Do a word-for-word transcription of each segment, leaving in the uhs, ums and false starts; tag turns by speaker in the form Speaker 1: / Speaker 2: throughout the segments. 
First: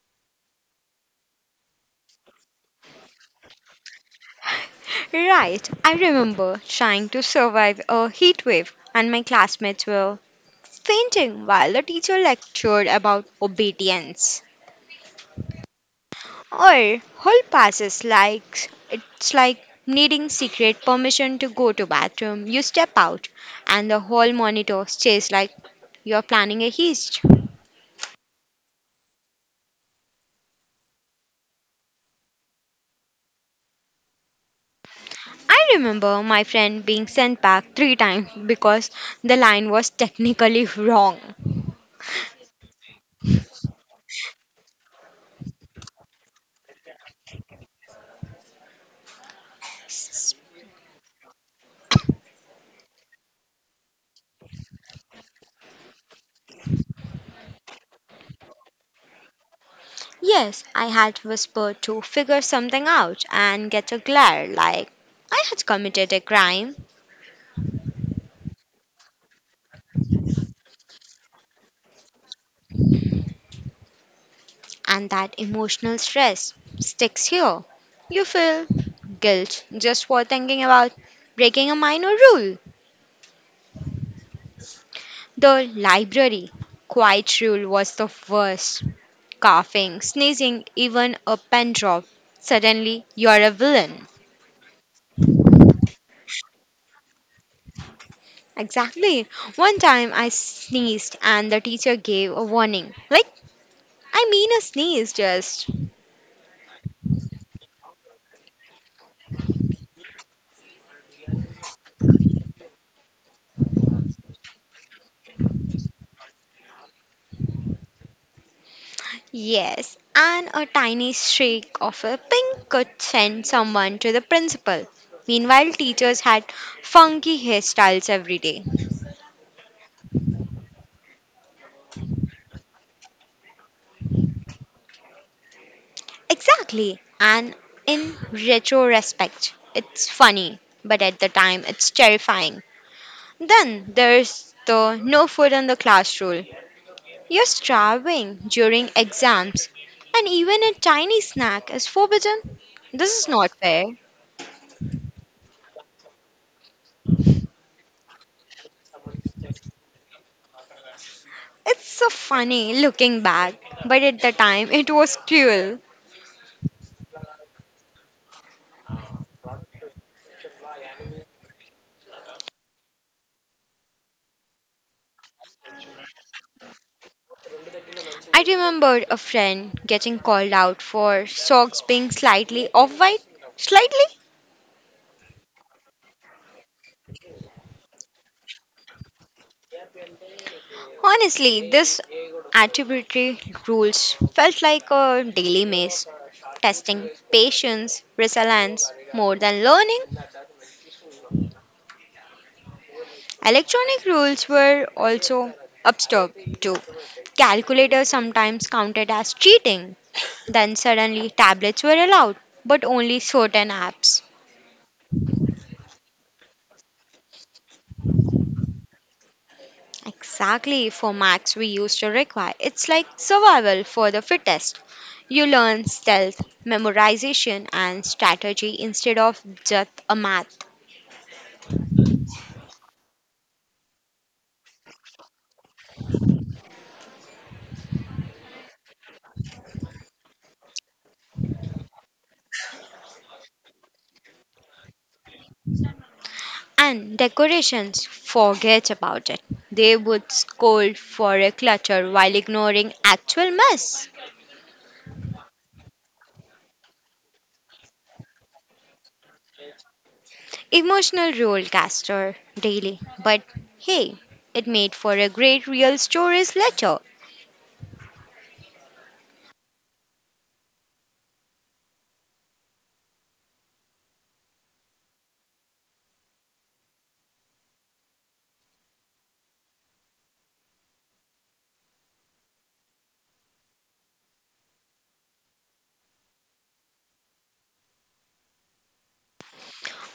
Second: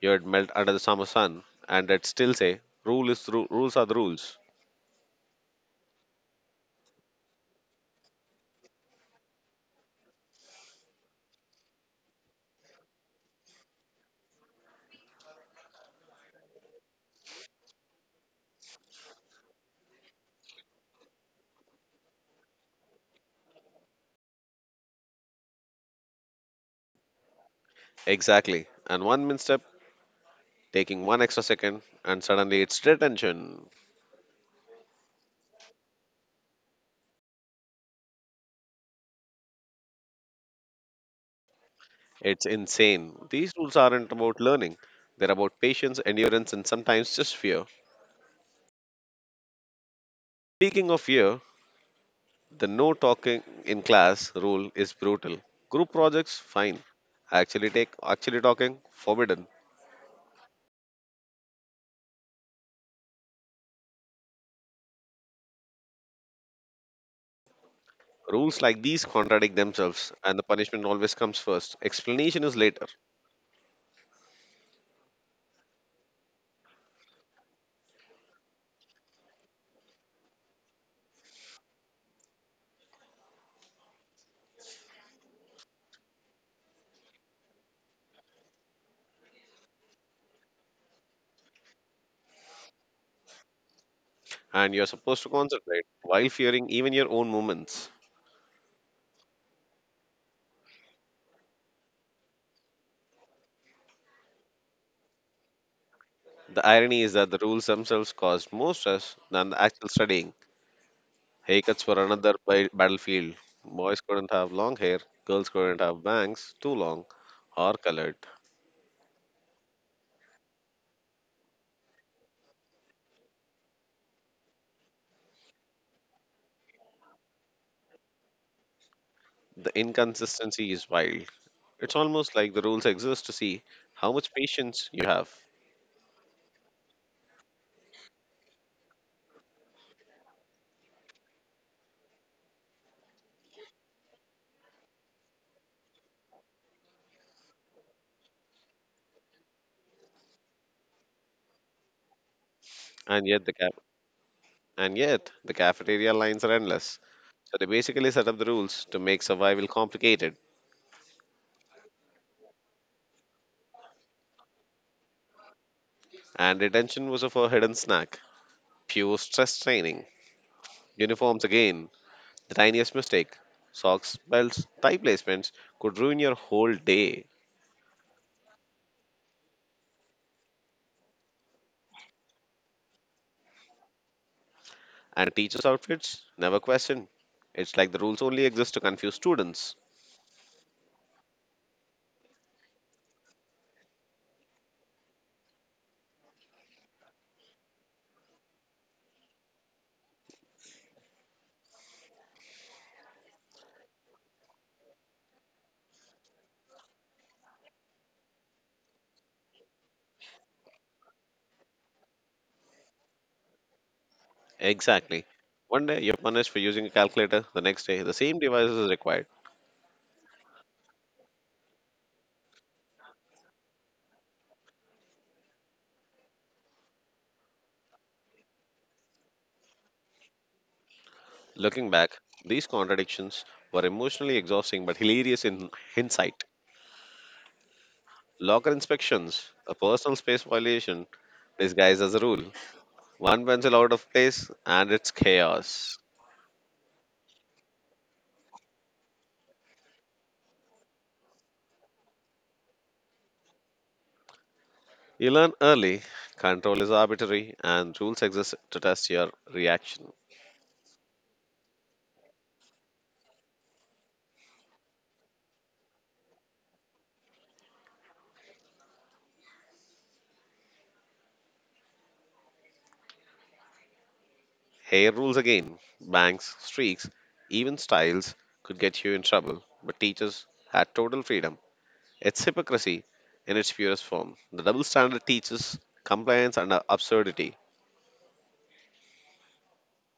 Speaker 1: You'd melt under the summer sun, and it'd still say, "Rule is ru- rules are the rules."
Speaker 2: Right, I remember trying to survive a heat wave, and my classmates were fainting while the teacher lectured about obedience. Or hall passes like it's like needing secret permission to go to bathroom. You step out and the hall monitor stares like you're planning a heist.
Speaker 1: Exactly. And one misstep, taking one extra second, and suddenly it's detention.
Speaker 2: I remember my friend being sent back three times because the line was technically wrong.
Speaker 1: It's insane. These rules aren't about learning; they're about patience, endurance, and sometimes just fear. Speaking of fear, the no talking in class rule is brutal. Group projects, fine. Actually take actually talking, forbidden.
Speaker 2: Yes, I had whispered to figure something out and get a glare like I had committed a crime.
Speaker 1: Rules like these contradict themselves and the punishment always comes first. Explanation is later,
Speaker 2: And that emotional stress sticks here. You feel guilt just for thinking about breaking a minor rule. The library quiet rule was the worst. Coughing, sneezing, even a pen drop. Suddenly, you're a villain.
Speaker 1: and you're supposed to concentrate while fearing even your own movements.
Speaker 2: Exactly. One time I sneezed and the teacher gave a warning. Like, I mean, a sneeze just.
Speaker 1: The irony is that the rules themselves caused more stress than the actual studying. Haircuts were another ba- battlefield. Boys couldn't have long hair, girls couldn't have bangs too long or colored.
Speaker 2: Yes, and a tiny streak of a pink could send someone to the principal. Meanwhile, teachers had funky hairstyles every day.
Speaker 1: The inconsistency is wild. It's almost like the rules exist to see how much patience you have,
Speaker 2: Exactly, and in retrospect, it's funny, but at the time, it's terrifying. Then there's the no food in the class rule. You're starving during exams, and even a tiny snack is forbidden. This
Speaker 1: and
Speaker 2: is
Speaker 1: yet the
Speaker 2: not
Speaker 1: cap-
Speaker 2: fair.
Speaker 1: and yet the cafeteria lines are endless. So they basically set up the rules to make survival complicated.
Speaker 2: It's so funny looking back, but at the time it was cruel.
Speaker 1: And detention was a forbidden snack, pure stress training. Uniforms again, the tiniest mistake, socks, belts, tie placements could ruin your whole day.
Speaker 2: I remembered a friend getting called out for socks being slightly off white. Slightly?
Speaker 1: And teachers' outfits never question. It's like the rules only exist to confuse students.
Speaker 2: Honestly, this attributory rules felt like a daily maze, testing patience, resilience more than learning. Electronic rules were also absurd too. Calculators sometimes counted as cheating. Then suddenly tablets were allowed, but only certain apps.
Speaker 1: Exactly. One day you're punished for using a calculator, the next day the same device is required.
Speaker 2: Exactly, for Macs we used to require. It's like survival for the fittest. You learn stealth, memorization, and strategy instead of just a math.
Speaker 1: Looking back, these contradictions were emotionally exhausting but hilarious in hindsight. Locker inspections, a personal space violation disguised as a rule. One pencil out of place, and it's chaos.
Speaker 2: And decorations, forget about it. They would scold for a clutter while ignoring actual mess.
Speaker 1: You learn early control is arbitrary, and rules exist to test your reaction.
Speaker 2: Emotional roller caster, daily, but hey, it made for a great real stories letter.
Speaker 1: Hair rules again, bangs, streaks, even styles could get you in trouble, but teachers had total freedom. It's hypocrisy in its purest form. The double standard teaches compliance and uh, absurdity.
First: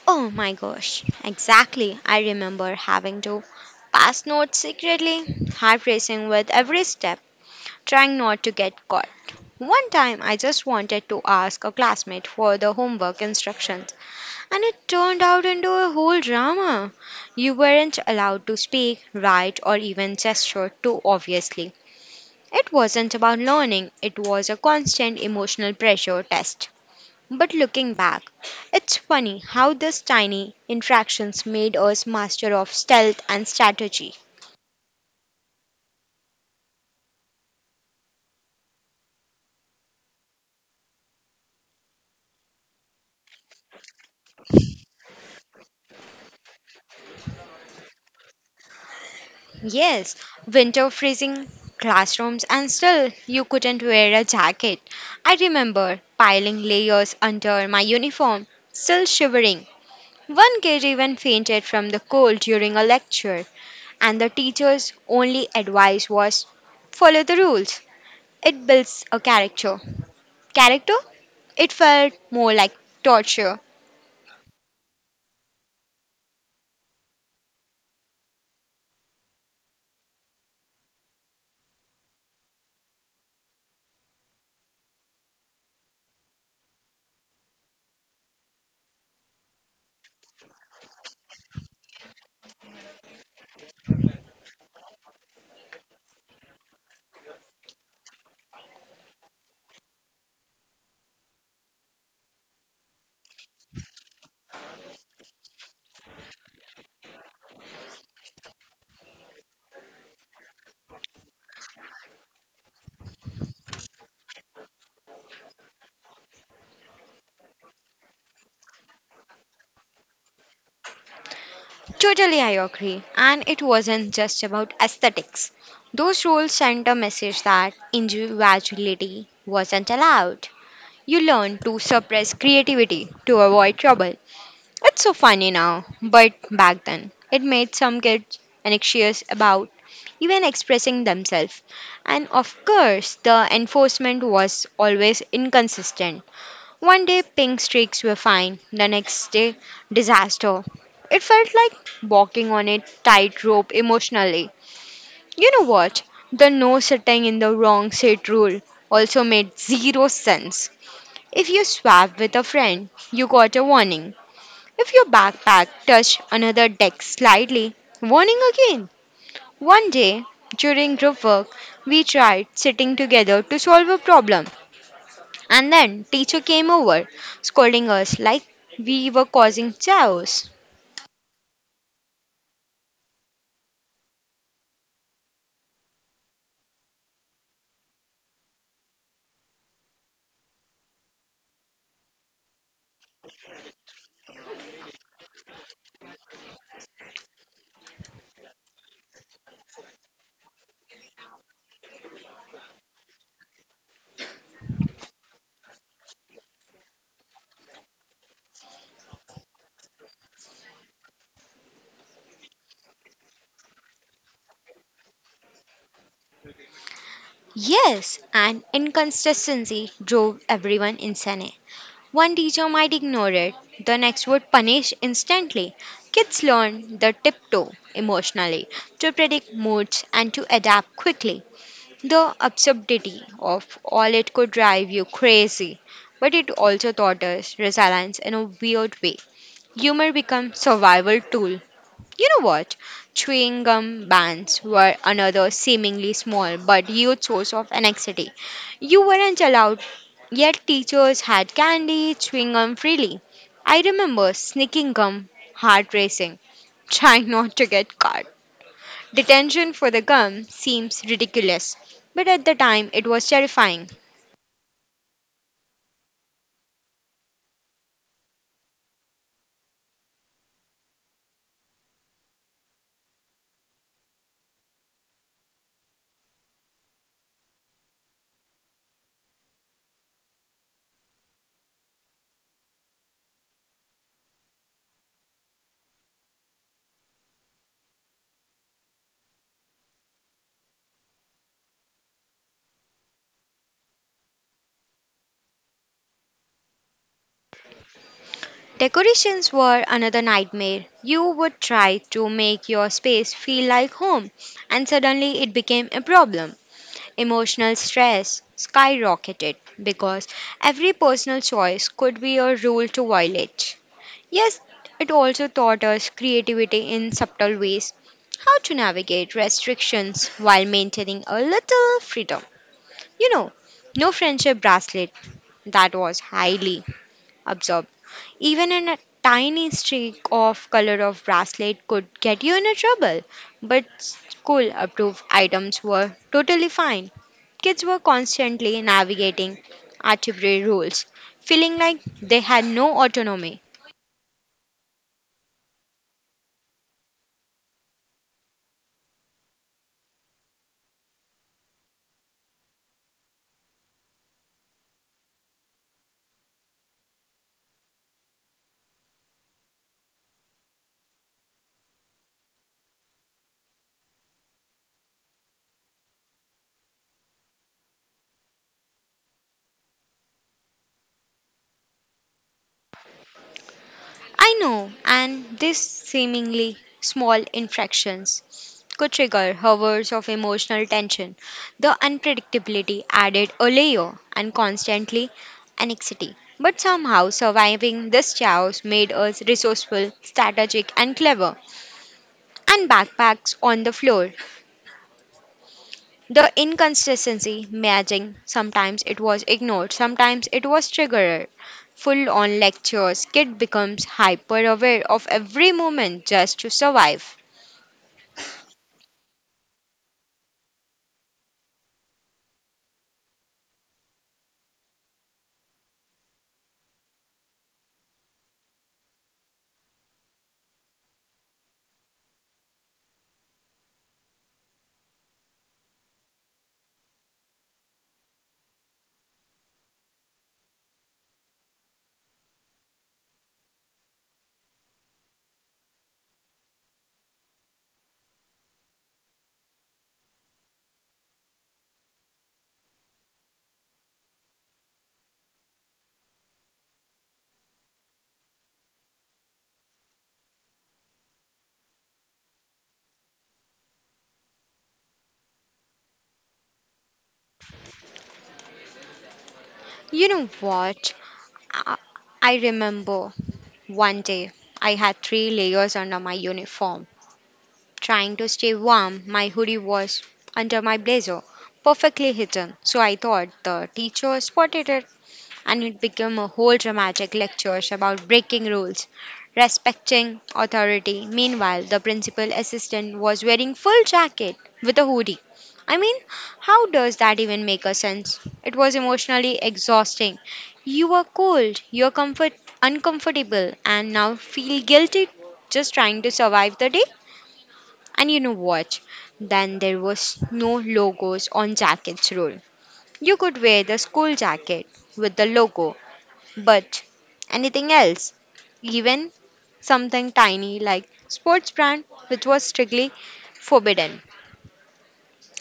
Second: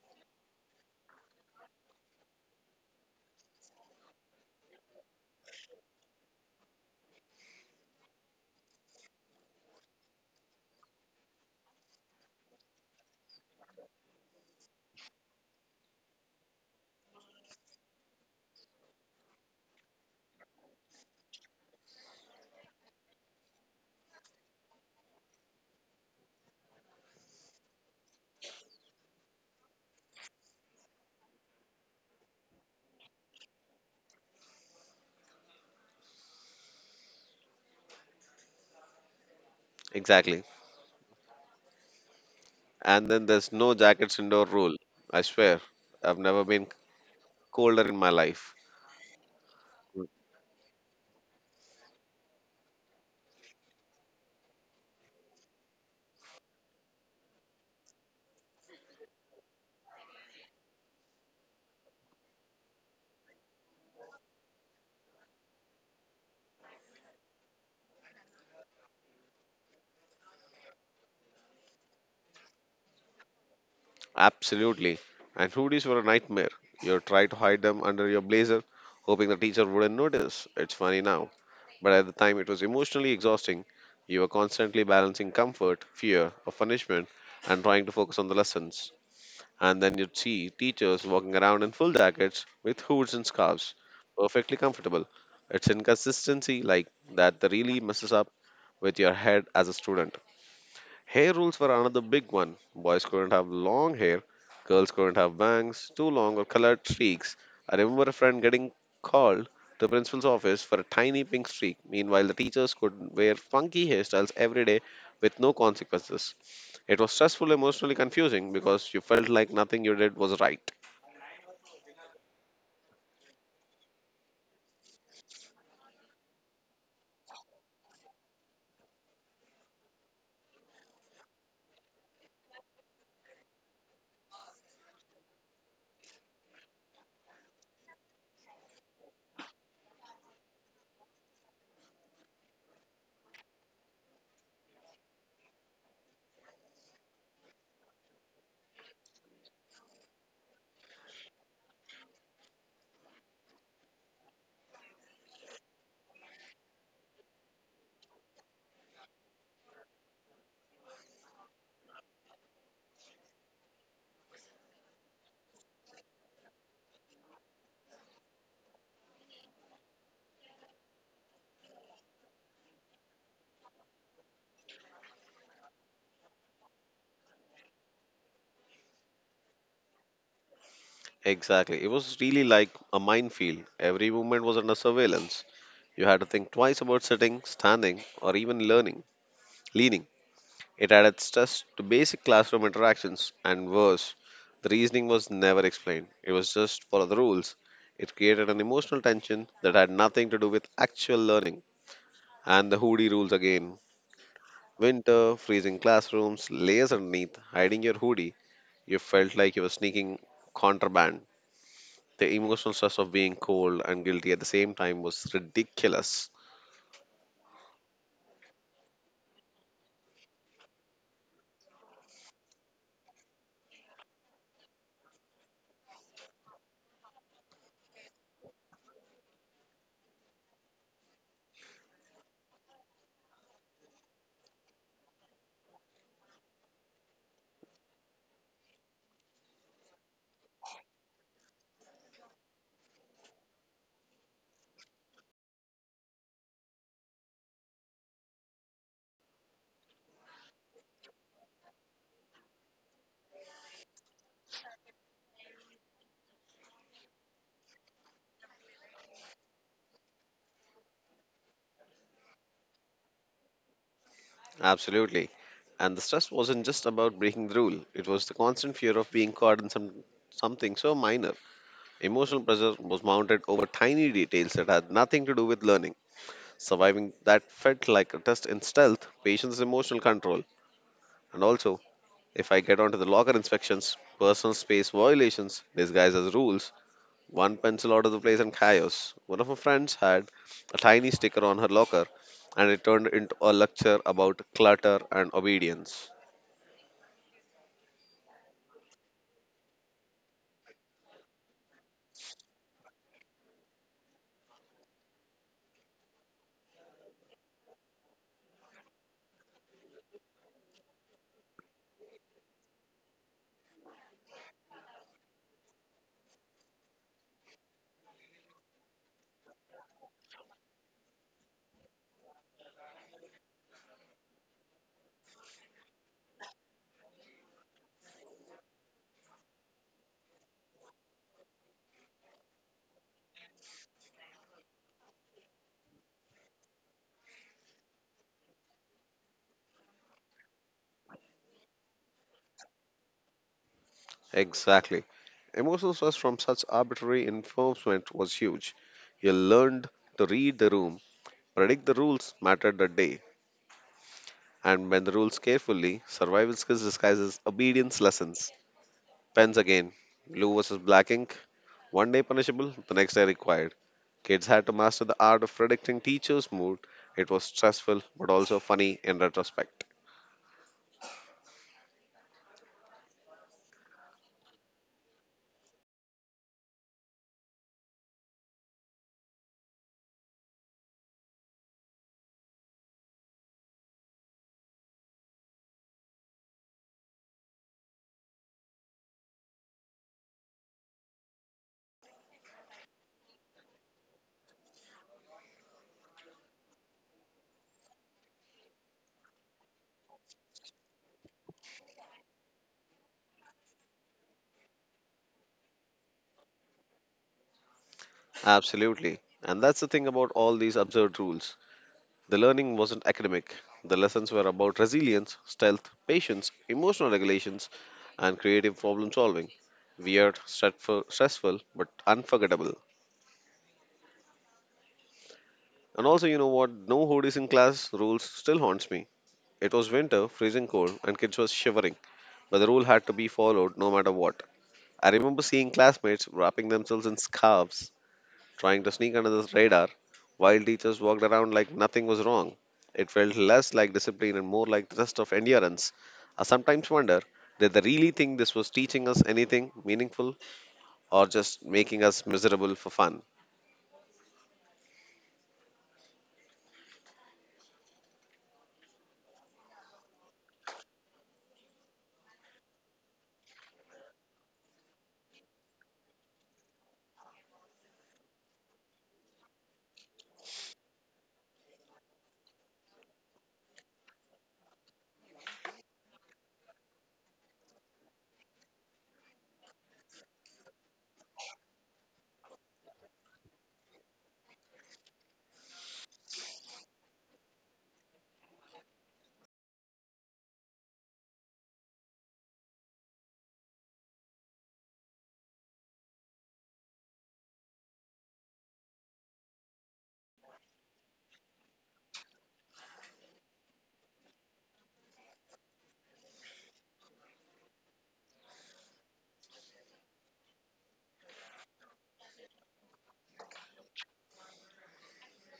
Speaker 2: Oh my gosh, exactly. I remember having to pass notes secretly, heart racing with every step, trying not to get caught. One time I just wanted to ask a classmate for the homework instructions, and it turned out into a whole drama. You weren't allowed to speak, write, or even gesture too obviously. It wasn't about learning, it was a constant emotional pressure test. But looking back, it's funny how these tiny interactions made us master of stealth and strategy.
Speaker 1: Exactly. And then there's no jackets indoor rule. I swear, I've never been colder in my life. Mm.
Speaker 2: Yes, winter freezing classrooms and still you couldn't wear a jacket. I remember piling layers under my uniform, still shivering. One kid even fainted from the cold during a lecture, and the teacher's only advice was follow the rules. It builds a character. Character? It felt more like torture.
Speaker 1: Absolutely. And hoodies were a nightmare. You try to hide them under your blazer, hoping the teacher wouldn't notice. It's funny now, but at the time it was emotionally exhausting. You were constantly balancing comfort, fear of punishment, and trying to focus on the lessons. And then you'd see teachers walking around in full jackets with hoods and scarves, perfectly comfortable. It's inconsistency like that that really messes up with your head as a student. Hair rules were another big one. Boys couldn't have long hair, girls couldn't have bangs, too long, or colored streaks. I remember a friend getting called to the principal's office for a tiny pink streak. Meanwhile, the teachers could wear funky hairstyles every day with no consequences. It was stressful, emotionally confusing because you felt like nothing you did was right.
Speaker 2: Totally, I agree. And it wasn't just about aesthetics. Those rules sent a message that individuality wasn't allowed. You learn to suppress creativity to avoid trouble. It's so funny now, but back then, it made some kids anxious about even expressing themselves. And of course, the enforcement was always inconsistent. One day pink streaks were fine, the next day, disaster. It felt like walking on a tightrope emotionally. You know what? The no sitting in the wrong seat rule also made zero sense. If you swap with a friend, you got a warning. If your backpack touched another deck slightly, warning again. One day, during group work, we tried sitting together to solve a problem. And then teacher came over, scolding us like we were causing chaos.
Speaker 1: Exactly. It was really like a minefield. Every movement was under surveillance. You had to think twice about sitting, standing, or even learning, leaning. It added stress to basic classroom interactions, and worse, the reasoning was never explained. It was just follow the rules. It created an emotional tension that had nothing to do with actual learning. And the hoodie rules again. Winter, freezing classrooms, layers underneath, hiding your hoodie. You felt like you were sneaking contraband. The emotional stress of being cold and guilty at the same time was ridiculous.
Speaker 2: Yes, and inconsistency drove everyone insane. One teacher might ignore it, the next would punish instantly. Kids learn the tiptoe emotionally to predict moods and to adapt quickly. The absurdity of all it could drive you crazy, but it also taught us resilience in a weird way. Humor becomes survival tool. You know what? Chewing gum bans were another seemingly small but huge source of anxiety. You weren't allowed, yet teachers had candy, chewing gum freely. I remember sneaking gum, heart racing, trying not to get caught. Detention for the gum seems ridiculous, but at the time it was terrifying.
Speaker 1: Absolutely. And the stress wasn't just about breaking the rule, it was the constant fear of being caught in some, something so minor. Emotional pressure was mounted over tiny details that had nothing to do with learning. Surviving that felt like a test in stealth, patience, emotional control. And also, if I get onto the locker inspections, personal space violations, disguised as rules, one pencil out of the place, and chaos. One of my friends had a tiny sticker on her locker, and it turned into a lecture about clutter and obedience.
Speaker 2: Decorations were another nightmare. You would try to make your space feel like home, and suddenly it became a problem. Emotional stress skyrocketed because every personal choice could be a rule to violate. Yes, it also taught us creativity in subtle ways, how to navigate restrictions while maintaining a little freedom. You know, no friendship bracelet that was highly absorbed. Even in a tiny streak of color of bracelet could get you into trouble, but school approved items were totally fine. Kids were constantly navigating arbitrary rules, feeling like they had no autonomy.
Speaker 1: Exactly. Emotional stress from such arbitrary enforcement was huge. You learned to read the room, predict the rules mattered that day, and bend the rules carefully. Survival skills disguises obedience lessons. Pens again. Blue versus black ink. One day punishable, the next day required. Kids had to master the art of predicting teachers' mood. It was stressful, but also funny in retrospect.
Speaker 2: I know, and these seemingly small infractions could trigger hours of emotional tension. The unpredictability added a layer and constantly anxiety. But somehow surviving this chaos made us resourceful, strategic, and clever. And backpacks on the floor. The inconsistency matching sometimes it was ignored, sometimes it was triggered. Full on lectures, kid becomes hyper aware of every moment just to survive.
Speaker 1: Absolutely. And that's the thing about all these absurd rules. The learning wasn't academic. The lessons were about resilience, stealth, patience, emotional regulations, and creative problem solving. Weird, stressful, stressful, but unforgettable. And also, you know what? No hoodies in class rules still haunts me. It was winter, freezing cold, and kids were shivering, but the rule had to be followed no matter what. I remember seeing classmates wrapping themselves in scarves trying to sneak under the radar, while teachers walked around like nothing was wrong. It felt less like discipline and more like the test of endurance. I sometimes wonder, did they really think this was teaching us anything meaningful or just making us miserable for fun?
Speaker 2: You know what? I I remember one day I had three layers under my uniform. Trying to stay warm, my hoodie was under my blazer, perfectly hidden. So I thought the teacher spotted it. And it became a whole dramatic lectures about breaking rules, respecting authority. Meanwhile, the principal assistant was wearing full jacket with a hoodie. I mean, how does that even make a sense? It was emotionally exhausting. You are cold, you're comfort uncomfortable, and now feel guilty just trying to survive the day. And you know what? Then there was no logos on jackets rule. You could wear the school jacket with the logo but anything else, even something tiny like sports brand, which was strictly forbidden.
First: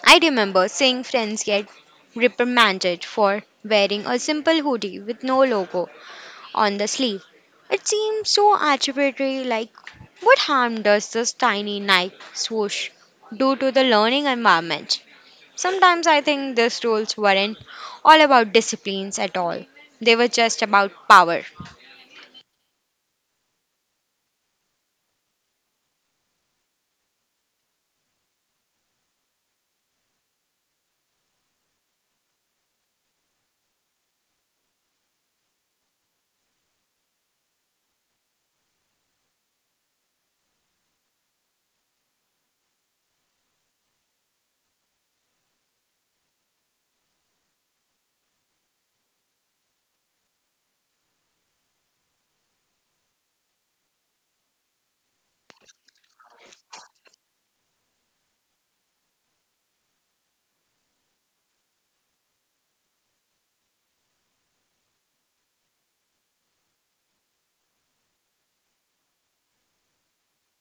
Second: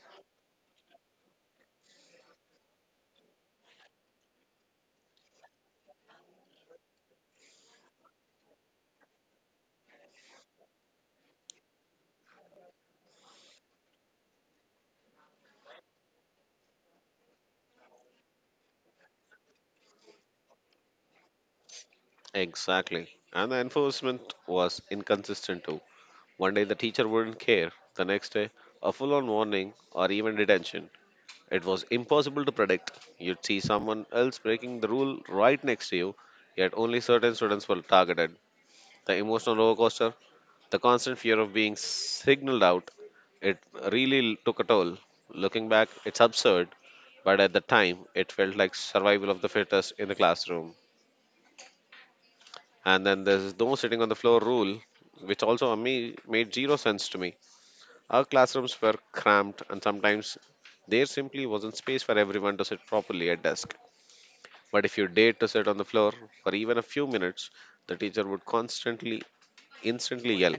Speaker 2: I remember seeing friends get reprimanded for wearing a simple hoodie with no logo on the sleeve. It seems so arbitrary, like, what harm does this tiny Nike swoosh do to the learning environment? Sometimes I think these rules weren't all about disciplines at all, they were just about power.
Speaker 1: Exactly. And the enforcement was inconsistent too. One day the teacher wouldn't care, the next day, a full on warning or even detention. It was impossible to predict. You'd see someone else breaking the rule right next to you, yet only certain students were targeted. The emotional roller coaster, the constant fear of being signaled out. It really took a toll. Looking back, it's absurd, but at the time, it felt like survival of the fittest in the classroom. And then there's no sitting on the floor rule, which also me made zero sense to me. Our classrooms were cramped, and sometimes there simply wasn't space for everyone to sit properly at desk. But if you dared to sit on the floor for even a few minutes, the teacher would constantly, instantly yell,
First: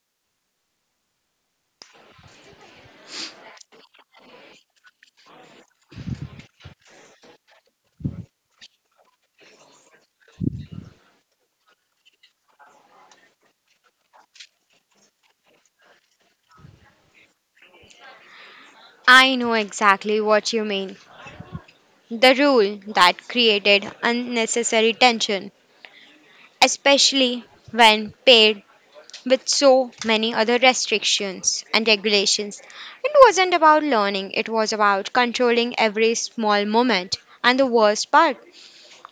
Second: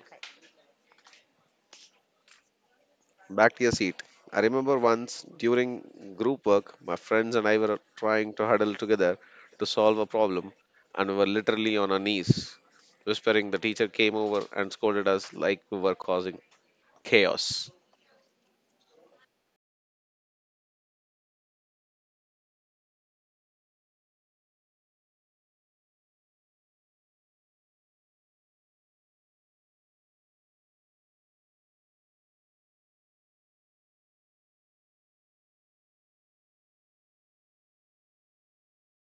Speaker 1: "Back to your seat." I remember once during group work, my friends and I were trying to huddle together to solve a problem, and we were literally on our knees, whispering. The teacher came over and scolded us like we were causing chaos.
Speaker 2: I know exactly what you mean. The rule that created unnecessary tension, especially when paired with so many other restrictions and regulations. It wasn't about learning, it was about controlling every small moment. And the worst part,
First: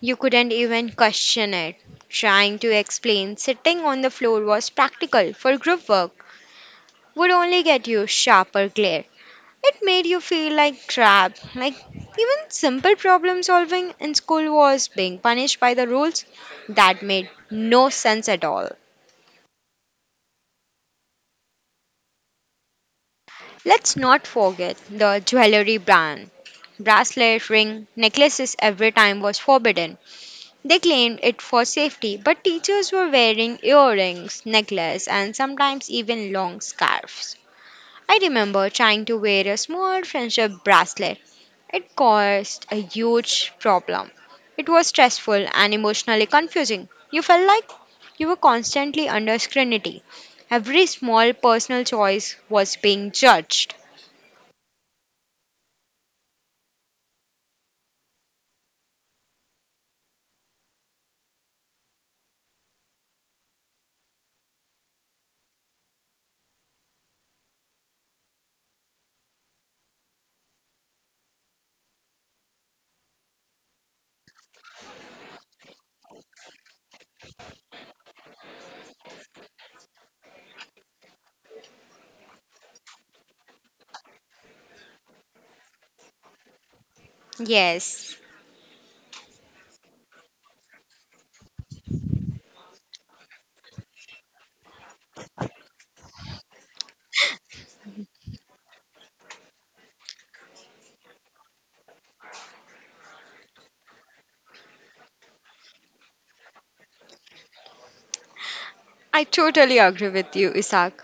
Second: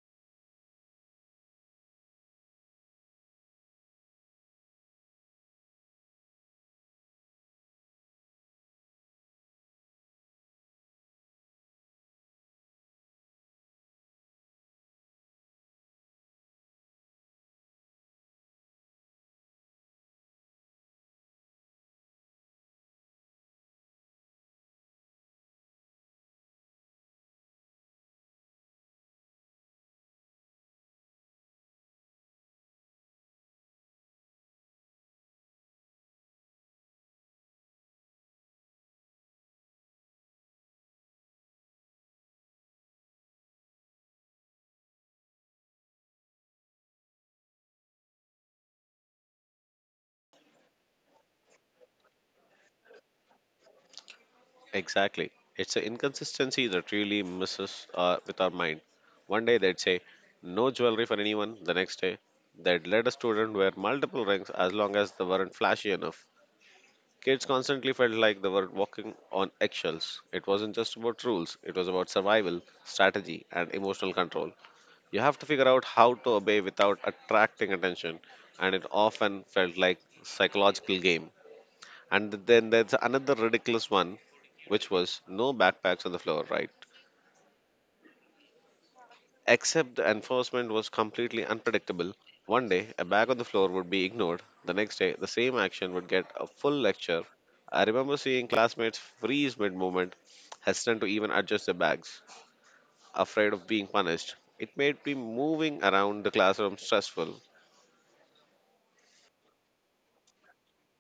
Speaker 2: you couldn't even question it. Trying to explain sitting on the floor was practical for group work would only get you sharper glare. It made you feel like crap. Like even simple problem solving in school was being punished by the rules that made no sense at all. Let's not forget the jewelry ban. Bracelet, ring, necklaces every time was forbidden. They claimed it for safety, but teachers were wearing earrings, necklace, and sometimes even long scarves. I remember trying to wear a small friendship bracelet. It caused a huge problem. It was stressful and emotionally confusing. You felt like you were constantly under scrutiny. Every small personal choice was being judged.
Speaker 1: Exactly. It's an inconsistency that really messes uh, with our mind. One day they'd say, no jewelry for anyone. The next day, they'd let a student wear multiple rings as long as they weren't flashy enough. Kids constantly felt like they were walking on eggshells. It wasn't just about rules, it was about survival, strategy, and emotional control. You have to figure out how to obey without attracting attention, and it often felt like psychological game. And then there's another ridiculous one, which was no backpacks on the floor, right?
Speaker 2: Yes,
Speaker 1: Except the enforcement was completely unpredictable. One day, a bag on the floor would be ignored. The next day, the same action would get a full lecture. I remember seeing classmates freeze mid movement, hesitant to even adjust their bags, afraid of being punished. It made me moving around the classroom stressful.
Speaker 2: I totally agree with you, Isaac.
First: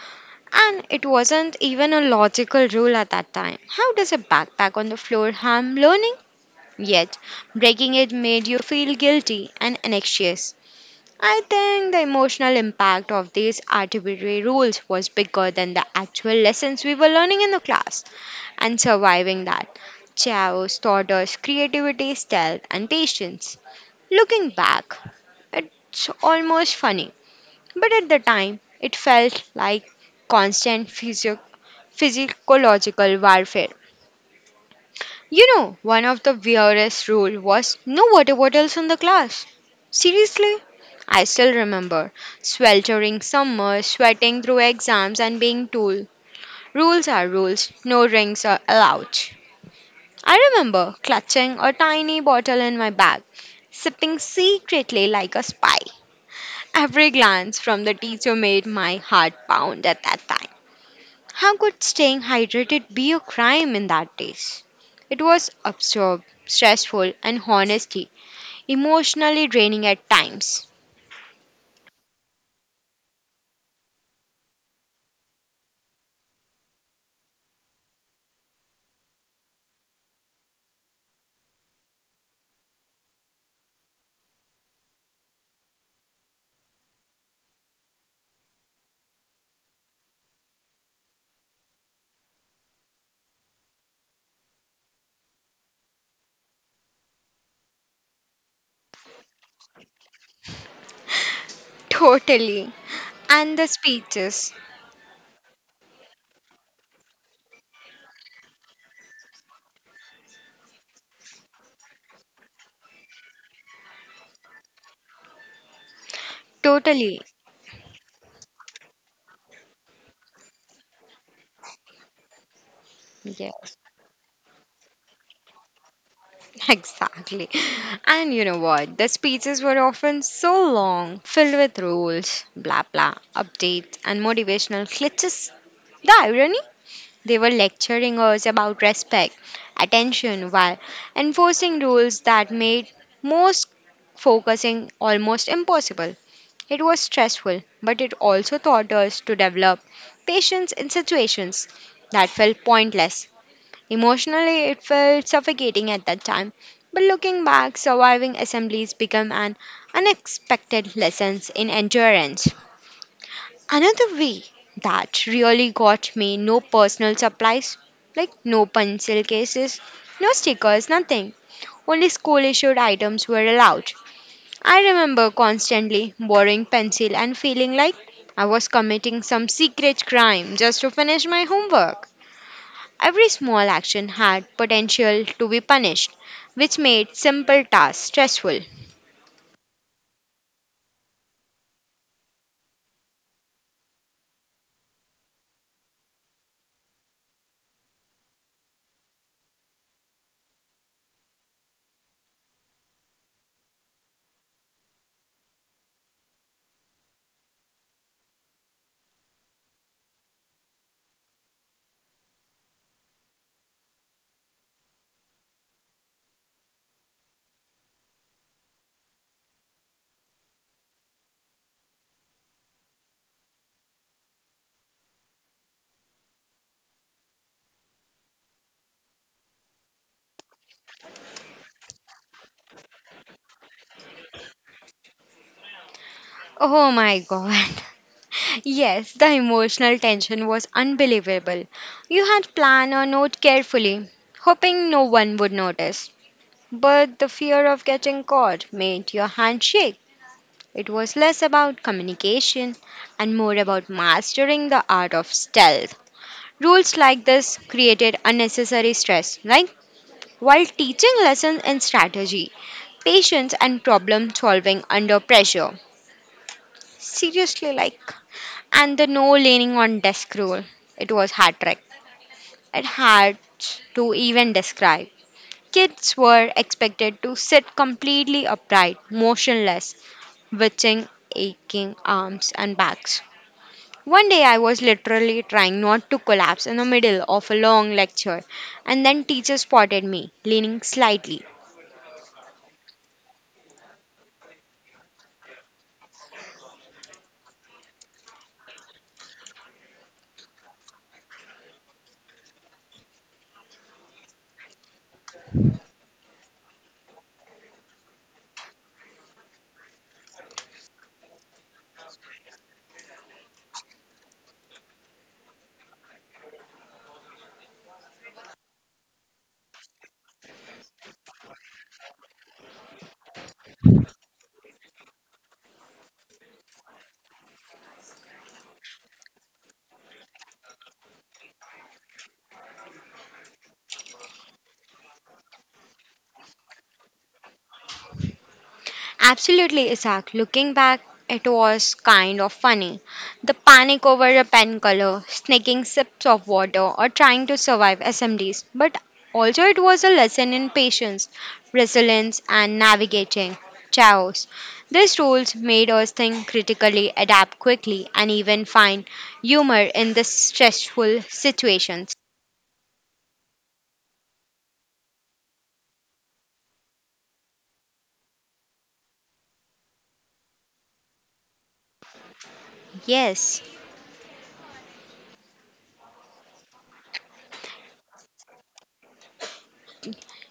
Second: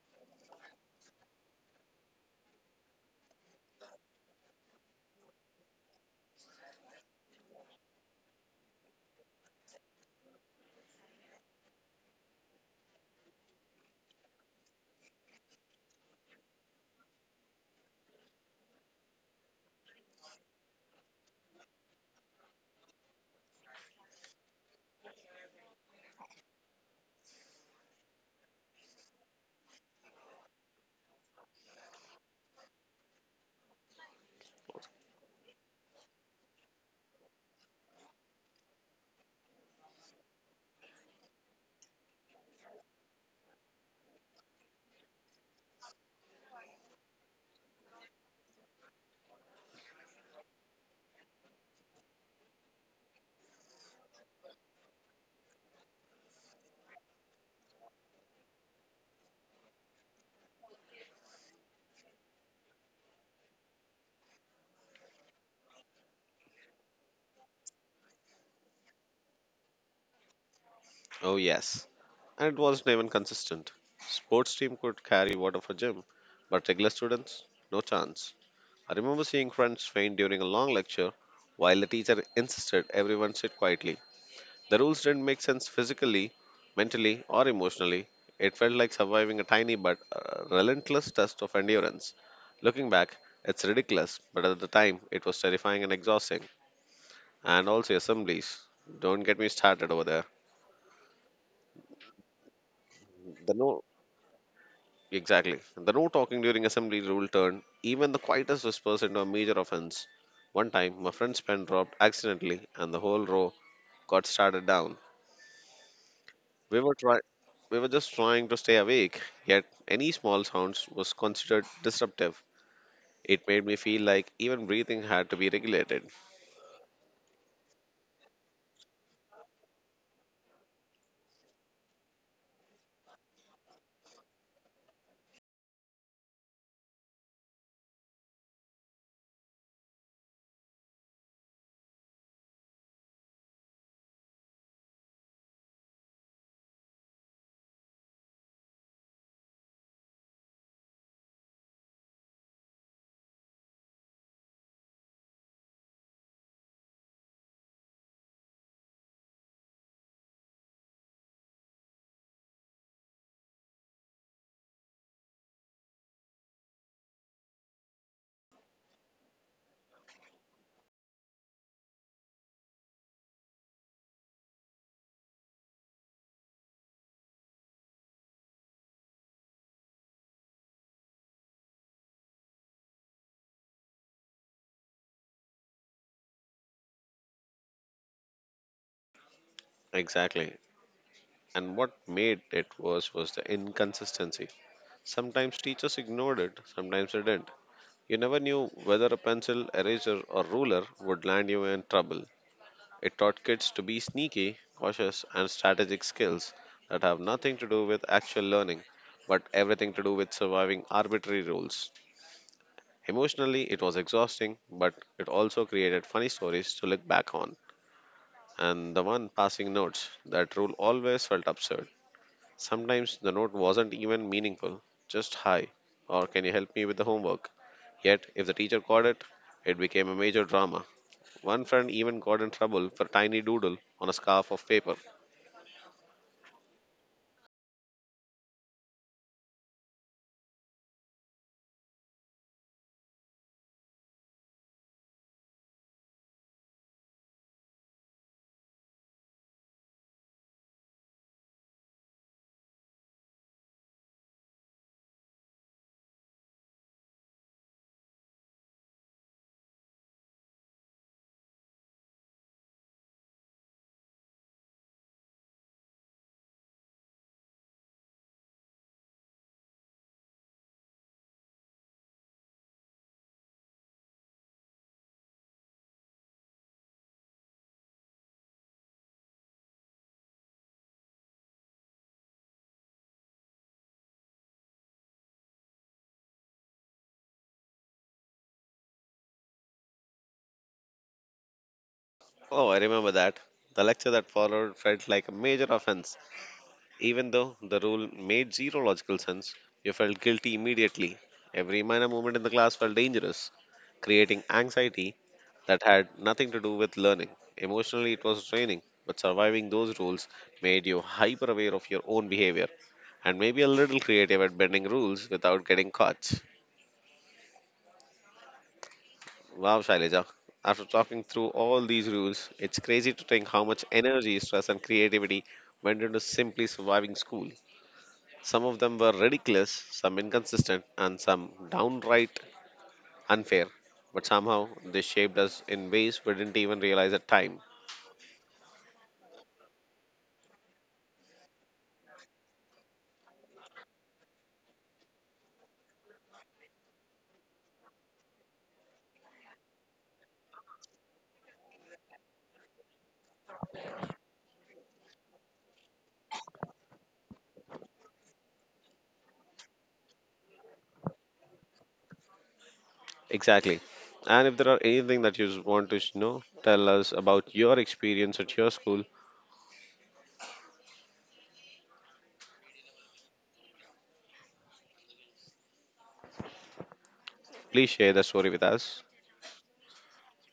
Speaker 2: And it wasn't even a logical rule at that time. How does a backpack on the floor harm learning? Yet, breaking it made you feel guilty and anxious. I think the emotional impact of these arbitrary rules was bigger than the actual lessons we were learning in the class. And surviving that, chaos taught us creativity, stealth, and patience. Looking back, it's almost funny, but at the time, it felt like constant physio- physiological warfare. You know, one of the weirdest rule was no water bottles in the class. Seriously? I still remember sweltering summer, sweating through exams and being told rules are rules, no drinks are allowed. I remember clutching a tiny bottle in my bag, sipping secretly like a spy. Every glance from the teacher made my heart pound at that time. How could staying hydrated be a crime in that days? It was absurd, stressful, and honestly, emotionally draining at times.
Speaker 1: Oh, yes. And it wasn't even consistent. Sports team could carry water for gym, but regular students, no chance. I remember seeing friends faint during a long lecture while the teacher insisted everyone sit quietly. The rules didn't make sense physically, mentally, or emotionally. It felt like surviving a tiny but uh, relentless test of endurance. Looking back, it's ridiculous, but at the time, it was terrifying and exhausting. And also assemblies. Don't get me started over there.
Speaker 2: Totally.
Speaker 1: The
Speaker 2: And the
Speaker 1: no,
Speaker 2: speeches.
Speaker 1: exactly. The no talking during assembly rule turned even the quietest whispers into a major offense. One time, my friend's pen dropped accidentally, and the whole row got started down. We were try-
Speaker 2: Totally.
Speaker 1: we were just trying to stay awake, yet any small sounds was considered disruptive. It made me
Speaker 2: Yes.
Speaker 1: feel like even breathing had to be regulated.
Speaker 2: Exactly. And you know what? The speeches were often so long, filled with rules, blah blah, updates, and motivational glitches. The irony? They were lecturing us about respect, attention, while enforcing rules that made most focusing almost impossible. It was stressful, but it also taught us to develop patience in situations that felt pointless. Emotionally, it felt suffocating at that time, but looking back, surviving assemblies became an unexpected lesson in endurance. Another way that really got me no personal supplies, like no pencil cases, no stickers, nothing. Only school issued items were allowed. I remember constantly borrowing pencil and feeling like I was committing some secret crime just to finish my homework. Every small action had potential to be punished, which made simple tasks stressful.
Speaker 1: Exactly. And what made it worse was the inconsistency. Sometimes teachers ignored it, sometimes they didn't. You never knew whether a pencil, eraser, or ruler would land you in trouble. It taught kids to be sneaky, cautious, and strategic skills that have nothing to do with actual learning, but everything to do with surviving arbitrary rules. Emotionally, it was exhausting, but it also created funny stories to look back on. And the one passing notes, that rule always felt absurd. Sometimes the note wasn't even meaningful, just hi, or can you help me with the homework? Yet, if the teacher caught it, it became a major drama. One friend even got in trouble for tiny doodle on a scarf of paper.
Speaker 2: Oh my god. Yes, the emotional tension was unbelievable. You had planned a note carefully, hoping no one would notice. But the fear of getting caught made your hand shake. It was less about communication and more about mastering the art of stealth. Rules like this created unnecessary stress, like, while teaching lessons in strategy, patience, and problem solving under pressure. Seriously, like, and the no leaning on desk rule. It was hard It had to even describe. Kids were expected to sit completely upright, motionless, twitching, aching arms and backs. One day I was literally trying not to collapse in the middle of a long lecture, and then teacher spotted me, leaning slightly.
Speaker 1: Oh, I remember that. The lecture that followed felt like a major offense. Even though the rule made zero logical sense, you felt guilty immediately. Every minor movement in the class felt dangerous, creating anxiety that had nothing to do with learning. Emotionally, it was draining, but surviving those rules made you hyper aware of your own behavior and maybe a little creative at bending rules without getting caught. Wow, Shailaja. After talking through all these rules, it's crazy to think how much energy, stress, and creativity went into simply surviving school. Some of them were ridiculous, some inconsistent, and some downright unfair. But somehow they shaped us in ways we didn't even realize at time.
Speaker 2: Absolutely, Isaac. Looking back, it was kind of funny. The panic over a pen color, sneaking sips of water, or trying to survive S M Ds. But also, it was a lesson in patience, resilience, and navigating chaos. These rules made us think critically, adapt quickly, and even find humor in the stressful situations.
Speaker 1: Exactly. And if there are anything that you s- want to s- know, tell us about your experience at your school,
Speaker 2: Yes.
Speaker 1: please share the story with us.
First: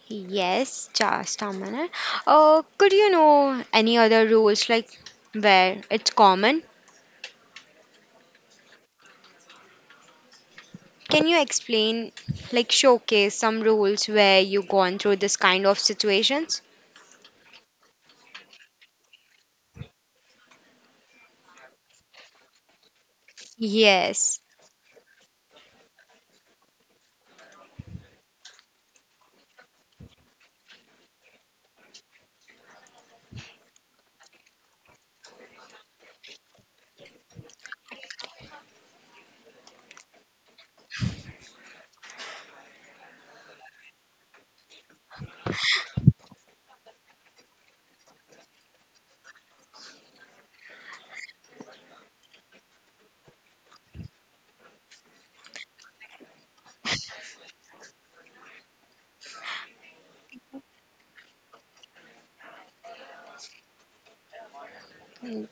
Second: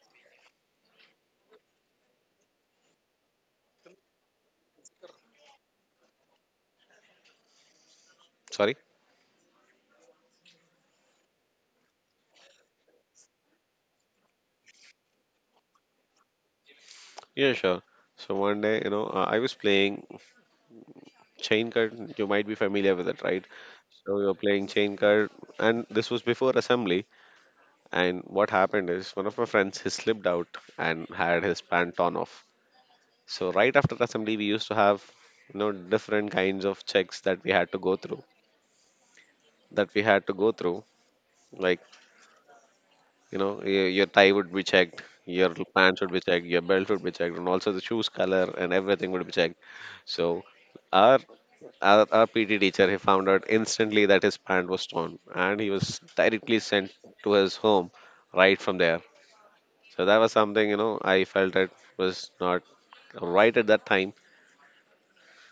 Speaker 2: Yes, just a minute. Uh, could you know any other rules like where it's common?
Speaker 1: Sorry?
Speaker 2: Can you explain, like showcase some rules where you've gone through this kind of situations?
Speaker 1: Yeah, sure. So one day, you know, uh, I was playing chain card. You might be familiar with it, right? So we were
Speaker 2: Yes,
Speaker 1: playing chain card, and this was before assembly. And what happened is one of my friends he slipped out and had his pant torn off. So right after assembly, we used to have you know different kinds of checks that we had to go through. That we had to go through, like you know y- your tie would be checked, your pants would be checked, your belt would be checked, and also the shoes color and everything would be checked. So our our, our P T teacher he found out instantly that his pant was torn, and he was directly sent to his home right from there. So that was something, you know, I felt it was not right at that time.
Speaker 2: mm,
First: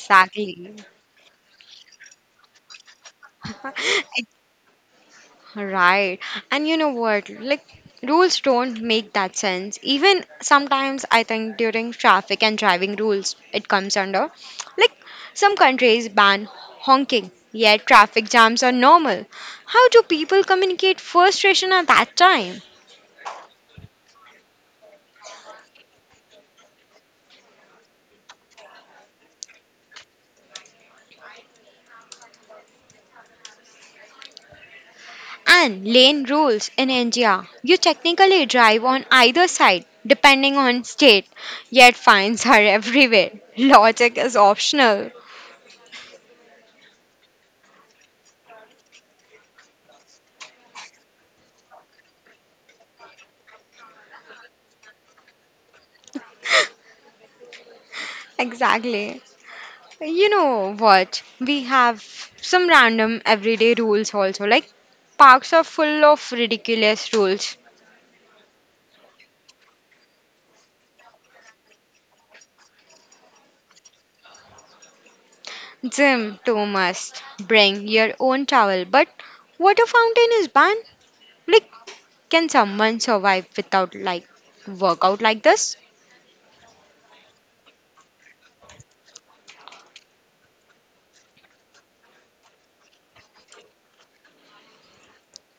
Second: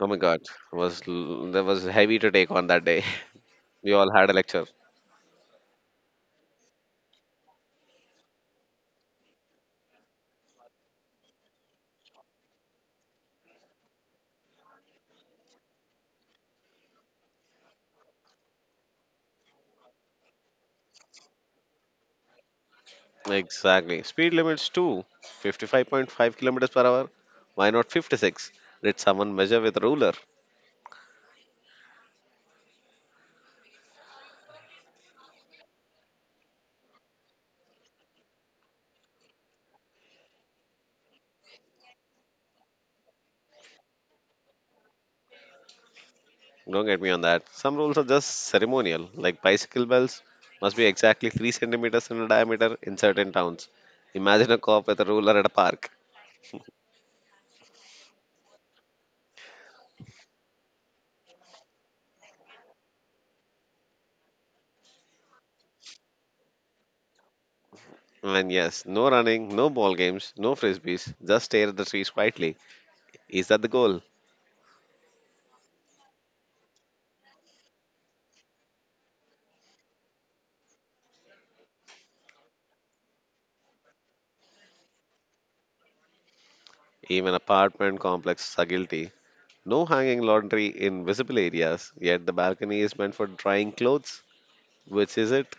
Speaker 1: Oh my God, it was l- that was heavy to take on that day. We all had a lecture.
Speaker 2: Right. And you know what? Like, rules don't make that sense. Even sometimes, I think during traffic and driving rules, it comes under. Like, some countries ban honking, yet traffic jams are normal. How do people communicate frustration at that time?
Speaker 1: Exactly. Speed limits too. fifty-five point five kilometers per hour. Why not fifty-six? Did someone measure with a ruler?
Speaker 2: And lane rules in India. You technically drive on either side depending on state, yet fines are everywhere. Logic is optional.
Speaker 1: Don't get me on that. Some rules are just ceremonial, like bicycle bells must be exactly three centimeters in diameter in certain towns. Imagine a cop with a ruler at a park.
Speaker 2: Exactly. You know what? We have some random everyday rules also. Like, parks are full of ridiculous rules.
Speaker 1: And yes, no running, no ball games, no frisbees, just stare at the trees quietly. Is that the goal?
Speaker 2: Gym too must bring your own towel, but water fountain is banned. Like, can someone survive without like workout like this?
Speaker 1: Even apartment complexes are guilty. No hanging laundry in visible areas, yet the balcony is meant for drying clothes. Which is it?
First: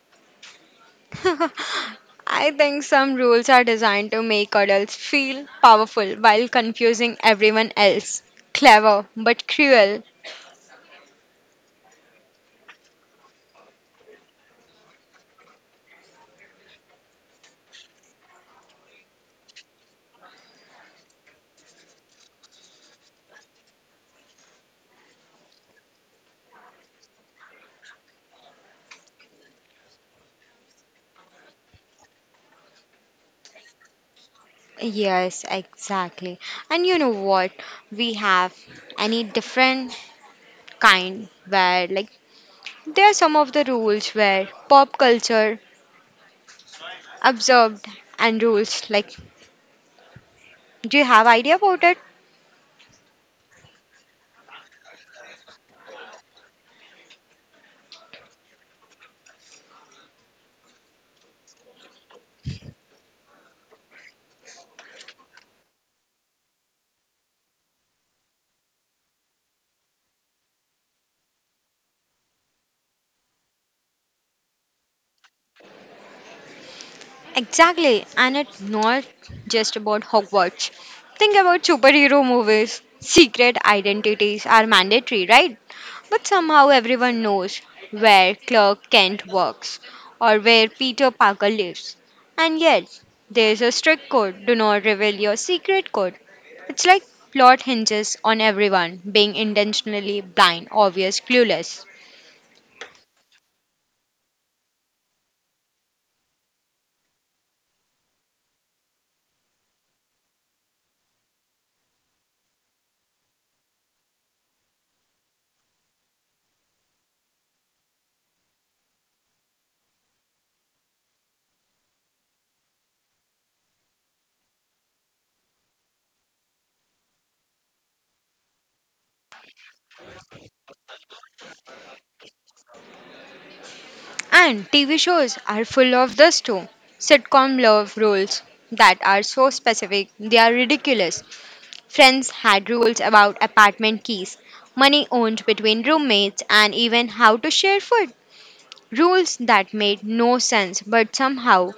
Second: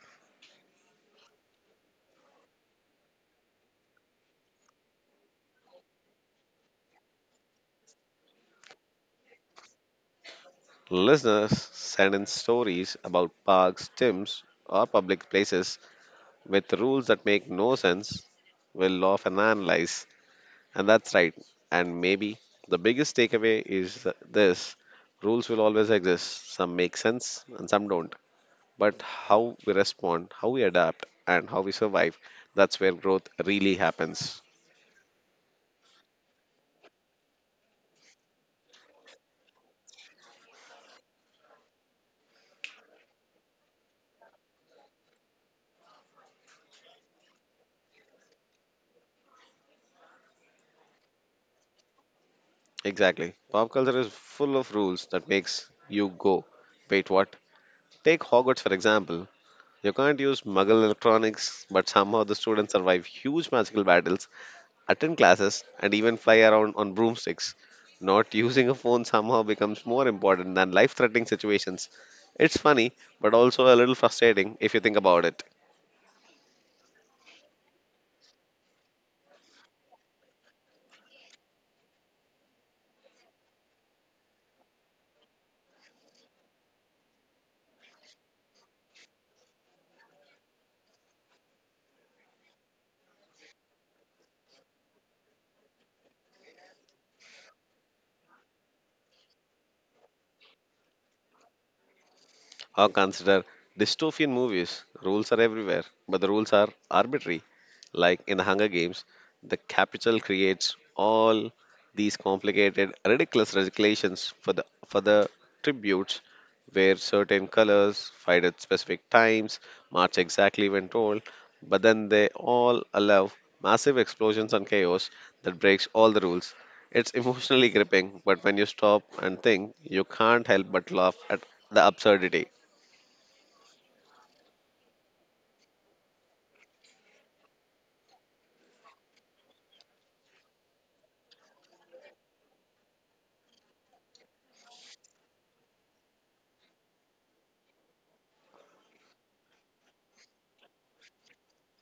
Speaker 2: I think some rules are designed to make adults feel powerful while confusing everyone else. Clever but cruel.
Speaker 1: Listeners, send in stories about parks, gyms, or public places with rules that make no sense. We'll laugh and analyze. And that's right. And maybe the biggest takeaway is this: rules will always exist. Some make sense and some don't, but how we respond, how we adapt, and how we survive. That's where growth really happens.
Speaker 2: Yes, exactly. And you know what? We have any different kind where, like, there are some of the rules where pop culture observed and rules. Like, do you have idea about it?
Speaker 1: Exactly. Pop culture is full of rules that makes you go, wait, what? Take Hogwarts for example. You can't use muggle electronics, but somehow the students survive huge magical battles, attend classes, and even fly around on broomsticks. Not using a phone somehow becomes more important than life threatening situations. It's funny, but also a little frustrating if you think about it.
Speaker 2: Exactly, and it's not just about Hogwarts. Think about superhero movies. Secret identities are mandatory, right? But somehow everyone knows where Clark Kent works or where Peter Parker lives. And yet, there's a strict code, do not reveal your secret code. It's like plot hinges on everyone being intentionally blind, obvious, clueless.
Speaker 1: Or consider dystopian movies. Rules are everywhere, but the rules are arbitrary. Like in the Hunger Games, the capital creates all these complicated, ridiculous regulations for the for the tributes, where certain colors fight at specific times, march exactly when told, but then they all allow massive explosions and chaos that breaks all the rules. It's emotionally gripping, but when you stop and think, you can't help but laugh at the absurdity.
Speaker 2: And T V shows are full of this too. Sitcom love rules that are so specific, they are ridiculous. Friends had rules about apartment keys, money owned between roommates, and even how to share food. Rules that made no sense but somehow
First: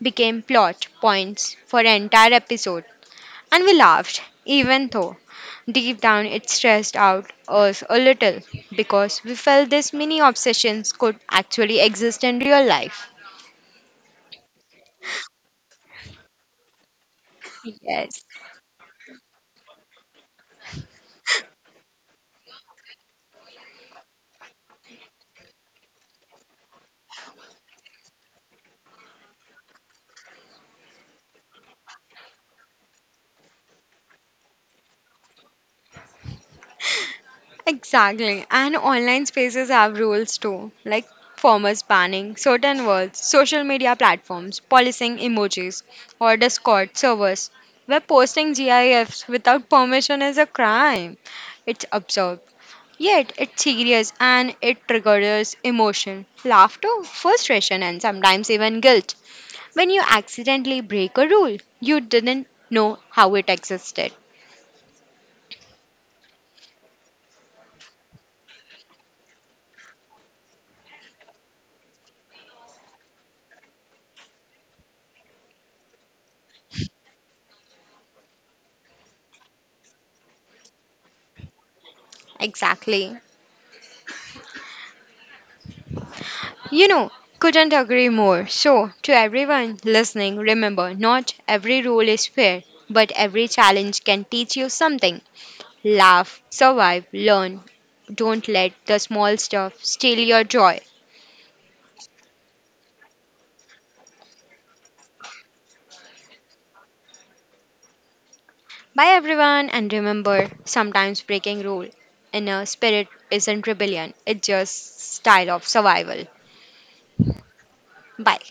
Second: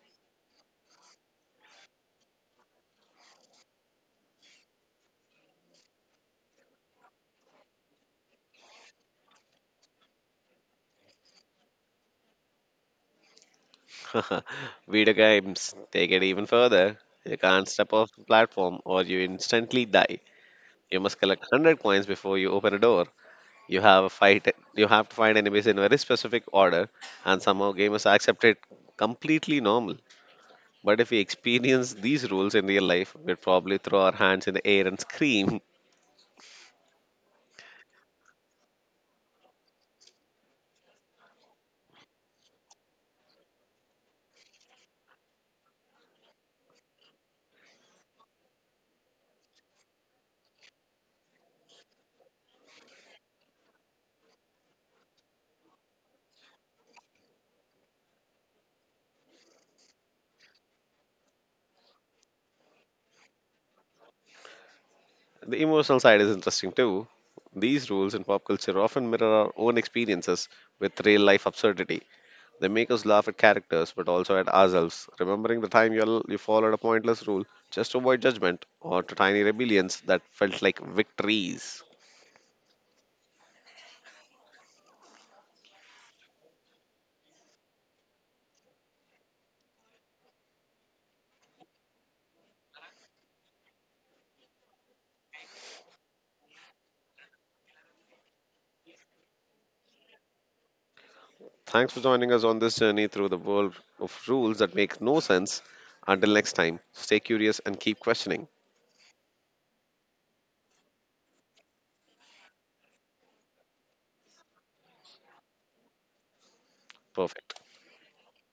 Speaker 2: became plot points for an entire episode. And we laughed, even though deep down it stressed out us a little because we felt these mini obsessions could actually exist in real life.
Speaker 1: Video games take it even further. You can't step off
Speaker 2: Yes,
Speaker 1: the platform or you instantly die. You must collect one hundred coins before you open a door. You have a fight you have to fight enemies in very specific order and somehow gamers accept it completely normal. But if we experience these rules in real life, we'd probably throw our hands in the air and scream.
Speaker 2: exactly. And online spaces have rules too, like formers banning certain words, social media platforms, policing emojis, or Discord servers, where posting GIFs without permission is a crime. It's absurd. Yet, it's serious and it triggers emotion, laughter, frustration, and sometimes even guilt. When you accidentally break a rule, you didn't know how it existed.
Speaker 1: The emotional side is interesting too. These rules in pop culture often mirror our own experiences with real life absurdity. They make us laugh at characters, but also at ourselves, remembering the time you, you followed a pointless rule just to avoid judgment or to tiny rebellions that felt like victories.
Speaker 2: Exactly. You know, couldn't agree more. So, to everyone listening, remember not every rule is fair, but every challenge can teach you something. Laugh, survive, learn. Don't let the small stuff steal your joy.
Speaker 1: Thanks for joining us on this journey through the world of rules that make no sense. Until next time, stay curious and keep questioning.
Speaker 2: Bye, everyone, and remember sometimes breaking rule in a spirit isn't rebellion, it's just style of survival.
Speaker 1: Perfect.
Speaker 2: Bye.